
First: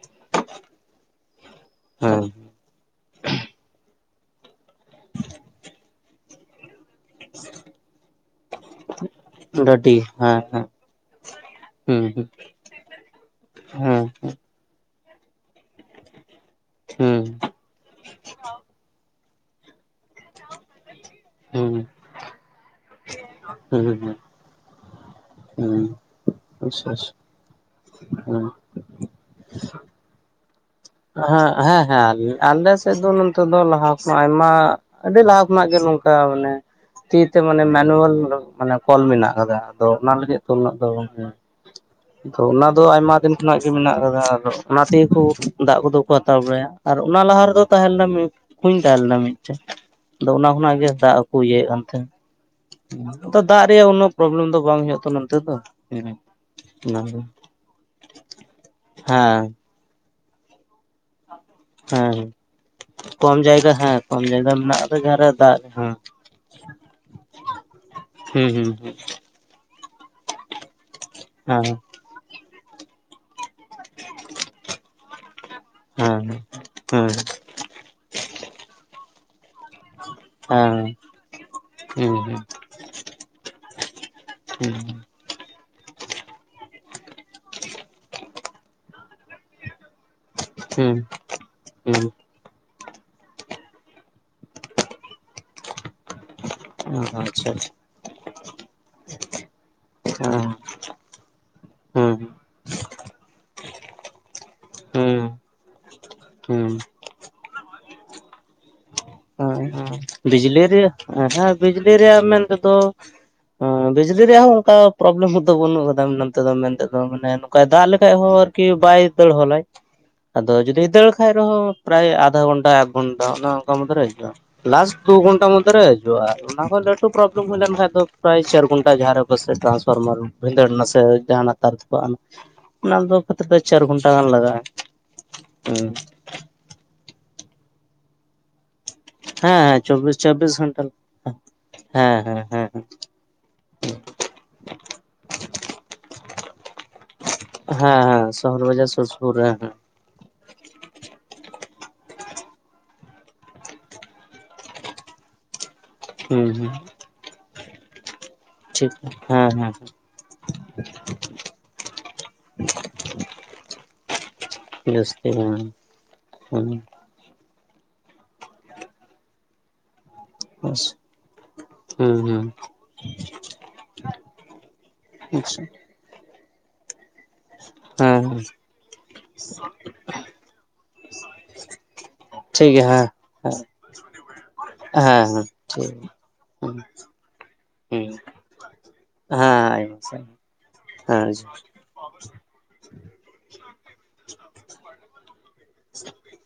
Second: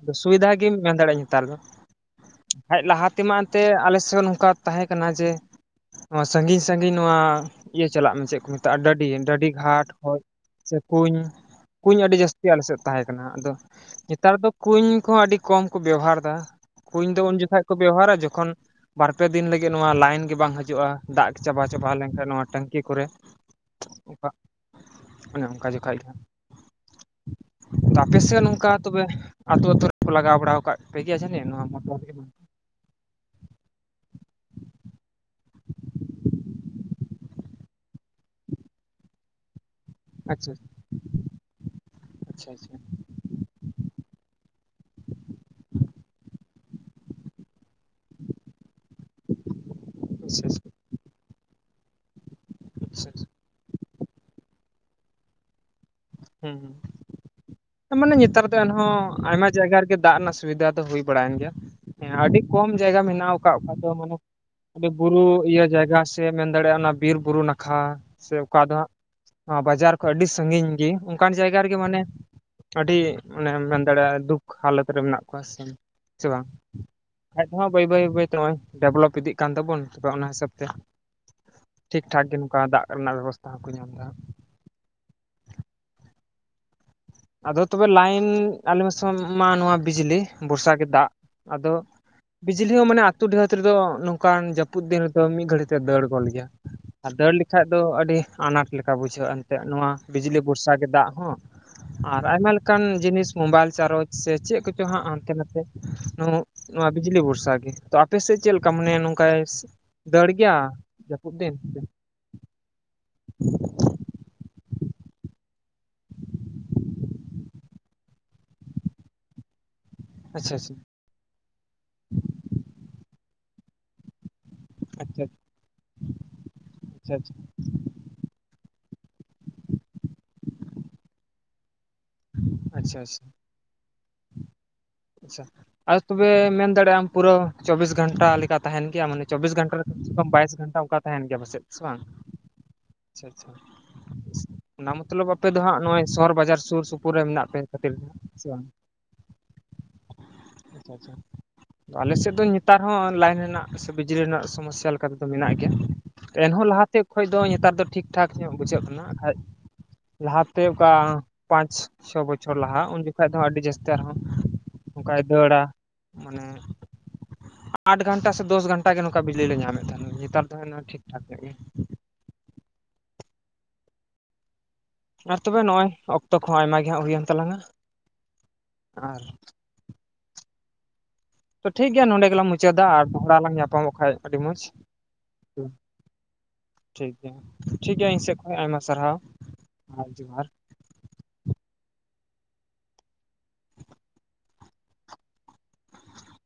ᱟᱫᱚ ᱥᱩᱵᱤᱫᱷᱟ ᱜᱮᱢ ᱢᱮᱱ ᱫᱟᱲᱮᱭᱟᱜ-ᱟ ᱧᱮᱛᱟᱨ ᱫᱚ᱾ ᱦᱮᱸ᱾ ᱦᱮᱡᱽ ᱞᱟᱦᱟ ᱛᱮᱢᱟ ᱮᱱᱛᱮᱜ ᱟᱞᱮᱥᱮᱜ ᱦᱚ ᱱᱚᱝᱠᱟ ᱛᱟᱦᱮᱸ ᱠᱟᱱᱟᱱᱟ ᱡᱮ ᱱᱚᱣᱟ ᱥᱟᱺᱜᱤᱧ ᱥᱟᱺᱜᱤᱧ ᱱᱚᱣᱟ ᱤᱭᱟᱹ ᱪᱟᱞᱟᱜ ᱢᱮ ᱪᱮᱫ ᱠᱚ ᱢᱮᱛᱟᱜ-ᱟ ᱰᱟᱹᱰᱤ ᱰᱟᱹᱰᱤ ᱜᱷᱟᱴ ᱜᱟᱹᱰᱤ ᱦᱮᱸ [unintelligible] ᱥᱮ ᱠᱩᱧ᱾ ᱠᱩᱧ ᱟᱹᱰᱤ ᱦᱮᱸ ᱡᱟᱹᱥᱛᱤ ᱟᱞᱮᱥᱮᱜ ᱛᱟᱦᱮᱸ ᱠᱟᱱᱟ ᱟᱫᱚ ᱦᱩᱸ ᱦᱩᱸ ᱧᱮᱛᱟᱨ ᱫᱚ ᱠᱩᱧ ᱠᱚᱦᱚᱸ ᱟᱹᱰᱤ ᱠᱚᱢ ᱠᱚ ᱵᱮᱣᱦᱟᱨ ᱮᱫᱟ ᱠᱩᱧ ᱫᱚ ᱦᱩᱸ ᱩᱱ ᱡᱚᱠᱷᱟᱡ ᱠᱚ ᱵᱮᱣᱦᱟᱨᱟ ᱡᱚᱠᱷᱚᱱ ᱵᱟᱨ ᱯᱮ ᱫᱤᱱ ᱞᱟᱹᱜᱤᱫ ᱱᱚᱣᱟ ᱞᱟᱤᱱ ᱜᱮ ᱵᱟᱝ ᱦᱤᱡᱩᱜ-ᱟ ᱫᱟᱜ ᱪᱟᱵᱟ ᱦᱩᱸ ᱪᱟᱵᱟ ᱞᱮᱱᱠᱷᱟᱱ ᱱᱚᱣᱟ ᱴᱮᱝᱠᱤ ᱠᱚᱨᱮ ᱦᱩᱸ ᱚᱠᱟ ᱚᱱᱮ ᱚᱱᱠᱟ ᱦᱩᱸ ᱡᱚᱠᱷᱚᱡ ᱜᱮ ᱦᱟᱸᱜ᱾ ᱟᱪᱪᱷᱟ ᱟᱪᱪᱷᱟ ᱛᱚ ᱟᱯᱮᱥᱮᱜ ᱦᱩᱸ ᱱᱚᱝᱠᱟ ᱛᱚᱵᱮ ᱟᱛᱩ ᱟᱛᱩ ᱨᱮᱠᱚ ᱞᱟᱜᱟᱣ ᱵᱟᱲᱟ ᱟᱠᱟᱫ ᱯᱮ ᱜᱮᱭᱟ ᱡᱟᱹᱱᱤ? ᱦᱮᱸ ᱦᱮᱸ ᱦᱮᱸ ᱟᱞ [unintelligible] ᱟᱞᱮ ᱥᱮᱫ ᱫᱚ ᱱᱚᱱᱛᱮ ᱫᱚ ᱞᱟᱦᱟᱸ ᱠᱷᱚᱱᱟᱜ ᱟᱭᱢᱟ ᱟᱹᱰᱤ ᱞᱟᱦᱟᱸ ᱠᱷᱚᱱᱟᱜ ᱜᱮ ᱱᱚᱝᱠᱟ ᱢᱟᱱᱮ ᱛᱤ ᱛᱮ ᱢᱟᱱᱮ ᱢᱮᱱᱩᱣᱟᱞ ᱢᱟᱱᱮ ᱠᱚᱞ ᱢᱮᱱᱟᱜ ᱟᱠᱟᱫᱟ᱾ ᱟᱫᱚ ᱚᱱᱟ ᱞᱟᱹᱜᱤᱫ ᱛᱚ ᱟᱪᱪᱷᱟ ᱩᱱᱟᱹᱜ ᱫᱚ ᱦᱩᱸ ᱛᱷᱚ ᱟᱪᱪᱷᱟ ᱚᱱᱟ ᱟᱪᱪᱷᱟ ᱫᱚ ᱟᱭᱢᱟ ᱫᱤᱱ ᱠᱷᱚᱱᱟᱜ ᱜᱮ ᱢᱮᱱᱟᱜ ᱟᱠᱟᱫᱟ ᱟᱫᱚ ᱚᱱᱟ ᱛᱮᱜᱮ ᱠᱚ ᱫᱟᱜ ᱠᱚᱫᱚ ᱠᱚ ᱦᱟᱛᱟᱣ ᱵᱟᱲᱟᱭᱟ ᱟᱨ ᱚᱱᱟ ᱞᱟᱦᱟ ᱨᱮᱫᱚ ᱛᱟᱦᱮᱸ ᱞᱮᱱᱟ ᱠᱩᱧ ᱛᱟᱦᱮᱸ ᱞᱮᱱᱟ ᱢᱤᱫᱴᱮᱡ᱾ ᱟᱫᱚ ᱟᱪᱪᱷᱟ ᱚᱱᱟ ᱠᱷᱚᱱᱟᱜ ᱜᱮ ᱫᱟᱜ ᱠᱚ ᱤᱭᱟᱹᱭᱮᱜ ᱠᱟᱱ ᱛᱟᱦᱮᱸᱱ ᱟᱪᱪᱷᱟ ᱟᱪᱪᱷᱟ ᱟᱫᱟᱜ ᱨᱮᱭᱟᱜ ᱚᱱᱱᱚ ᱯᱨᱚᱵᱞᱮᱢ ᱫᱚ ᱵᱟᱝ ᱦᱩᱭᱩᱜ-ᱟ ᱛᱚ ᱱᱚᱱᱛᱮ ᱫᱚ ᱦᱩᱸ ᱦᱩᱸ᱾ ᱦᱩᱸ ᱦᱩᱸ ᱦᱮᱸ ᱢᱟᱱᱮ ᱧᱮᱛᱟᱨ ᱫᱚ ᱮᱱᱦᱚᱸ ᱦᱮᱸ ᱟᱭᱢᱟ ᱡᱟᱭᱜᱟ ᱨᱮᱜᱮ ᱫᱟᱜ ᱨᱮᱱᱟᱜ ᱥᱩᱵᱤᱫᱷᱟ ᱫᱚ ᱦᱩᱭ ᱵᱟᱲᱟᱭᱮᱱ ᱜᱮᱭᱟ ᱦᱮᱸ ᱟᱹᱰᱤ ᱠᱚᱢ ᱡᱟᱭᱜᱟ ᱢᱮᱱᱟᱜ-ᱟ ᱠᱚᱢ ᱚᱠᱟ ᱚᱠᱟ ᱡᱟᱭᱜᱟ ᱫᱚ ᱦᱮᱸ ᱢᱟᱱᱮ ᱠᱚᱢ ᱡᱟᱭᱜᱟ ᱢᱮᱱᱟᱜ ᱟᱹᱰᱤ ᱟᱠᱟᱫᱟ ᱵᱩᱨᱩ ᱡᱟᱦᱟᱸᱨᱮ ᱫᱟᱜ ᱤᱭᱟᱹ ᱦᱮᱸ ᱡᱟᱭᱜᱟ ᱥᱮ ᱢᱮᱱ ᱫᱟᱲᱮᱭᱟᱜ-ᱟ ᱚᱱᱟ ᱵᱤᱨ, ᱵᱩᱨᱩ ᱱᱟᱠᱷᱟ ᱥᱮ ᱦᱩᱸ ᱚᱠᱟ ᱦᱩᱸ ᱫᱚ ᱦᱟᱸᱜ ᱱᱚᱣᱟ ᱵᱟᱡᱟᱨ ᱠᱷᱚᱡ ᱟᱹᱰᱤ ᱥᱟᱺᱜᱤᱧ ᱜᱮ ᱚᱱᱠᱟᱱ ᱡᱟᱭᱜᱟ ᱦᱮᱸ ᱨᱮᱜᱮ ᱢᱟᱱᱮ ᱟᱹᱰᱤ ᱚᱱᱮᱢ ᱢᱮᱱ ᱫᱟᱲᱮᱭᱟᱜᱼᱟ ᱫᱩᱠ ᱦᱟᱞᱚᱛ ᱨᱮ ᱢᱮᱱᱟᱜ ᱠᱚᱣᱟ ᱥᱮ ᱦᱮᱸ ᱦᱮᱸ ᱦᱮᱸ ᱦᱩᱸ ᱵᱟᱝ, ᱦᱚ ᱵᱟᱹᱭ ᱵᱟᱹᱭ ᱵᱟᱹᱭ ᱱᱚᱜᱼᱚᱭ ᱰᱮᱵᱷᱞᱚᱯ ᱤᱫᱤᱜ ᱛᱟᱵᱚᱱ᱾ ᱛᱚᱵᱮ ᱚᱱᱟ ᱦᱤᱥᱟᱹᱵ ᱛᱮ ᱴᱷᱤᱠ ᱴᱷᱟᱠ ᱜᱮ ᱱᱚᱝᱠᱟ ᱫᱟᱜ ᱨᱮᱱᱟᱜ ᱵᱮᱵᱚᱥᱛᱛᱟ ᱦᱚᱸᱠᱚ ᱧᱟᱢ ᱮᱫᱟ᱾ ᱦᱮᱸ᱾ ᱟᱫᱚ ᱛᱚᱵᱮ ᱞᱟᱭᱤᱱ ᱟᱞᱮ ᱢᱮ ᱢᱟ ᱱᱚᱣᱟ ᱵᱤᱡᱽᱞᱤ ᱵᱚᱨᱥᱟ ᱜᱮ ᱦᱩᱸ ᱫᱟᱜ ᱟᱫᱚ ᱦᱩᱸ ᱵᱤᱡᱽᱞᱤ ᱦᱚᱸ ᱢᱟᱱᱮ ᱟᱛ ᱰᱤᱦᱟᱹᱛ ᱨᱮᱫᱚ ᱱᱚᱝᱠᱟᱱ ᱡᱟᱹᱯᱩᱫ ᱫᱤᱱ ᱨᱮᱫᱚ ᱢᱤᱫ ᱜᱷᱟᱹᱲᱤᱡ ᱛᱮ ᱫᱟᱹᱲ ᱜᱚᱫ ᱞᱮᱭᱟ᱾ ᱦᱩᱸ ᱟᱨ ᱫᱟᱹᱲ ᱟᱪᱪᱷᱟ ᱞᱮᱠᱷᱟᱡ ᱫᱚ ᱟᱪᱪᱷᱟ ᱟᱹᱰᱤ ᱟᱱᱟᱴ ᱞᱮᱠᱟ ᱵᱩᱡᱷᱟᱹᱜᱼᱟ ᱮᱱᱛᱮᱜ ᱱᱚᱣᱟ ᱵᱤᱡᱽᱞᱤ ᱦᱮᱸ ᱵᱷᱚᱨᱥᱟ ᱜᱮ ᱫᱟᱜ ᱦᱚᱸ ᱟᱨ ᱦᱩᱸ ᱟᱭᱢᱟ ᱞᱮᱠᱟᱱ ᱡᱤᱱᱤᱥ ᱢᱚᱵᱟᱭᱤᱞ ᱪᱟᱨᱚᱡᱽ ᱥᱮ ᱪᱮᱫ, ᱠᱚᱪᱚ ᱦᱟᱸᱜ ᱦᱩᱸ ᱦᱟᱱᱛᱮ ᱱᱟᱛᱮ ᱱᱩ ᱦᱩᱸ ᱱᱚᱣᱟ ᱵᱤᱡᱽᱞᱤ ᱵᱷᱚᱨᱥᱟ ᱜᱮ ᱛᱚ ᱟᱯᱮᱮᱥᱮᱫ ᱪᱮᱫ ᱞᱮᱠᱟ ᱢᱟᱱᱟᱭᱟ᱾ ᱦᱟ ᱵᱤᱡᱽᱞᱤ ᱨᱮᱭᱟᱜ ᱡᱟᱹᱯᱩᱫ ᱦᱮᱸ ᱫᱤᱱ ᱵᱤᱡᱽᱞᱤ ᱨᱮᱭᱟᱜ ᱢᱮᱱ ᱛᱮᱫᱚ ᱵᱤᱡᱽᱞᱤ ᱨᱮᱭᱟᱜ ᱦᱚᱸ ᱚᱱᱠᱟ ᱯᱨᱚᱵᱽᱞᱮᱢ ᱫᱚ ᱵᱟᱹᱱᱩᱜ ᱟᱠᱟᱫᱟ ᱱᱛᱮ ᱫᱚ ᱢᱮᱱᱛᱮᱫᱚ ᱢᱟᱱᱮ ᱱᱚᱝᱠᱟᱭ ᱫᱟᱜ ᱞᱮᱠᱷᱟᱡ ᱦᱚᱲ ᱠᱤ ᱵᱟᱭ ᱫᱟᱹᱲ ᱦᱚᱞᱟᱭ, ᱟᱫᱚ ᱟᱪᱪᱷᱟ ᱟᱪᱪᱷᱟ ᱡᱩᱫᱤ ᱫᱟᱹᱲ ᱠᱷᱟᱡ ᱨᱮᱦᱚᱸ ᱯᱨᱟᱭ ᱟᱫᱷᱟ ᱜᱷᱚᱱᱴᱟ ᱮᱠ ᱜᱷᱚᱱᱴᱟ ᱚᱱᱮ ᱚᱱᱠᱟ ᱢᱚᱫᱽᱷᱮ ᱨᱮ ᱦᱤᱡᱩᱜᱼᱟ᱾ ᱞᱟᱥᱴ ᱫᱩ ᱟᱪᱪᱷᱟ ᱜᱷᱚᱱᱴᱟ ᱢᱚᱫᱽᱫᱷᱮᱨᱮ ᱦᱤᱡᱩᱜᱼᱟ ᱟᱨ ᱚᱱᱟ ᱠᱷᱚᱱ ᱞᱟᱹᱴᱩ ᱟᱪᱪᱷᱟ ᱯᱨᱚᱵᱞᱮᱢ ᱦᱩᱭ ᱞᱮᱱ ᱠᱷᱟᱱᱡ ᱫᱚ ᱯᱨᱟᱭ ᱪᱟᱹᱨ ᱜᱷᱚᱱᱴᱟ ᱡᱟᱨᱮ ᱠᱚ ᱥᱮ ᱴᱨᱟᱱᱥ ᱯᱷᱟᱨᱢᱟᱨ ᱵᱷᱤᱰᱟᱰ ᱱᱟᱥᱮ ᱡᱟᱦᱱᱟᱜ ᱛᱟᱨ ᱚᱱᱟ ᱟᱪᱪᱷᱟ ᱫᱚ ᱟᱪᱪᱷᱟ ᱠᱷᱛ ᱫᱚ ᱪᱟᱨ ᱜᱷᱚᱱᱴᱟ ᱜᱟᱱ ᱞᱟᱜᱟᱜᱼᱟ ᱟᱪᱪᱷᱟ ᱦᱮᱸ᱾ ᱟᱨ ᱛᱚᱵᱮ ᱢᱮᱱ ᱫᱟᱲᱮᱭᱟᱜᱼᱟᱢ ᱯᱩᱨᱟᱹ ᱪᱚᱵᱵᱤᱥ ᱜᱷᱚᱱᱴᱟ ᱞᱮᱠᱟᱛᱮ ᱛᱟᱦᱮᱱ ᱜᱮᱭᱟ ᱢᱟᱱᱮ ᱪᱚᱵᱵᱤᱥ ᱜᱷᱚᱱᱴᱟ ᱦᱮᱸ ᱨᱮ ᱠᱚᱢ ᱥᱮ ᱪᱚᱵᱵᱤᱥ ᱠᱚᱢ ᱪᱚᱵᱵᱤᱥ ᱵᱟᱭᱤᱥ ᱜᱷᱚᱱᱴᱟ ᱚᱱᱠᱟ ᱛᱟᱦᱮᱱ ᱜᱮᱭᱟ ᱯᱟᱥᱮᱡ ᱥᱮ ᱵᱟᱝ? ᱦᱮᱸ ᱦᱮᱸ ᱦᱮᱸ ᱟᱪᱷᱟ ᱟᱪᱪᱷᱟ ᱚᱱᱟ ᱢᱚᱛᱞᱚᱵ ᱟᱯᱮ ᱫᱚ ᱦᱟᱸᱜ ᱱᱚᱜᱚᱭ ᱥᱚᱦᱚᱨ ᱵᱟᱡᱟᱨ ᱥᱩᱨ ᱥᱩᱯᱩᱨ ᱨᱮ ᱢᱮᱱᱟᱜ ᱯᱮ ᱠᱷᱟᱹᱛᱤᱨ ᱦᱮᱸ ᱦᱮᱸ, ᱥᱮ ᱵᱟᱝ? ᱥᱚᱦᱚᱨ ᱵᱟᱡᱟᱨ ᱥᱩᱨ ᱥᱩᱯᱩᱨ ᱦᱮᱸ ᱦᱮᱸ᱾ ᱟᱪᱪᱷᱟ ᱟᱪᱪᱷᱟ᱾ ᱟᱞᱮ ᱥᱮᱫ ᱫᱚ ᱱᱮᱛᱟᱨ ᱦᱚᱸ ᱞᱟᱭᱤᱱ ᱨᱮᱱᱟᱜ ᱥᱮ ᱵᱤᱡᱽᱞᱤ ᱨᱮᱱᱟᱜ ᱥᱚᱢᱚᱥᱥᱟ ᱞᱮᱠᱟᱛᱮᱫᱚ ᱢᱮᱱᱟᱜ ᱜᱮᱭᱟ᱾ ᱦᱩᱸ ᱮᱱᱦᱚᱸ ᱦᱩᱸ ᱞᱟᱦᱟᱛᱮ ᱠᱷᱚᱱ ᱫᱚ ᱱᱮᱛᱟᱨ ᱫᱚ ᱴᱷᱤᱠ ᱴᱷᱟᱠ ᱧᱚᱜ ᱵᱩᱡᱷᱟᱹᱜ ᱴᱷᱤᱠ ᱠᱟᱱᱟ ᱦᱮᱸ ᱦᱮᱸ ᱞᱟᱦᱟᱛᱮ ᱚᱠᱟ ᱯᱟᱸᱪ ᱪᱷᱚ ᱵᱚᱪᱷᱚᱨ ᱞᱟᱦᱟᱜ ᱩᱱ ᱫᱚ ᱟᱹᱰᱤ ᱡᱟᱹᱥᱛᱤ ᱟᱨᱦᱚᱸ ᱚᱱᱠᱟᱭ ᱡᱟᱹᱥᱛᱤ ᱦᱮᱸ ᱢᱟᱱᱮ ᱦᱮᱸ ᱟᱴ ᱜᱷᱚᱱᱴᱟ ᱥᱮ ᱫᱚᱥ ᱜᱷᱚᱱᱴᱟ ᱵᱤᱡᱽᱞᱤ ᱞᱮ ᱧᱟᱢᱮᱫ ᱛᱟᱦᱮᱱᱟ ᱱᱮᱛᱟᱨ ᱫᱚ ᱴᱷᱤᱠ ᱴᱷᱟᱠ ᱜᱮᱭᱟ᱾ ᱦᱮᱸ ᱦᱩᱸ᱾ ᱟᱨ ᱛᱚᱵᱮ ᱟᱪᱪᱷᱟ ᱱᱚᱜ-ᱚᱭ ᱚᱠᱛᱚ ᱠᱚᱦᱚᱸ ᱟᱭᱢᱟ ᱜᱮ ᱦᱟᱜ ᱦᱩᱭᱮᱱ ᱛᱟᱞᱟᱝᱟ ᱦᱮᱸ ᱦᱮᱸ᱾ ᱟᱨ ᱛᱚ ᱴᱷᱤᱠ ᱜᱮᱭᱟ ᱱᱚᱰᱮ ᱜᱮᱞᱟᱝ ᱴᱷᱤᱠ ᱢᱩᱪᱟᱹᱫᱟ ᱜᱮᱭᱟ ᱟᱨ ᱦᱮᱸ ᱫᱚᱲᱟ ᱞᱟᱝ ᱦᱮᱸ ᱧᱟᱯᱟᱢᱚᱜ ᱠᱷᱟᱱ ᱟᱹᱰᱤ ᱢᱚᱸᱡᱽ ᱦᱩᱸ᱾ ᱴᱷᱤᱠ ᱴᱷᱤᱠ ᱜᱮᱭᱟ ᱤᱧ ᱥᱮᱫ ᱠᱷᱚᱱ ᱟᱭᱢᱟ ᱥᱟᱨᱦᱟᱣ ᱦᱩᱸ ᱦᱮᱸ ᱡᱚᱦᱟᱨ᱾ ᱦᱮᱸ᱾ [inaudible]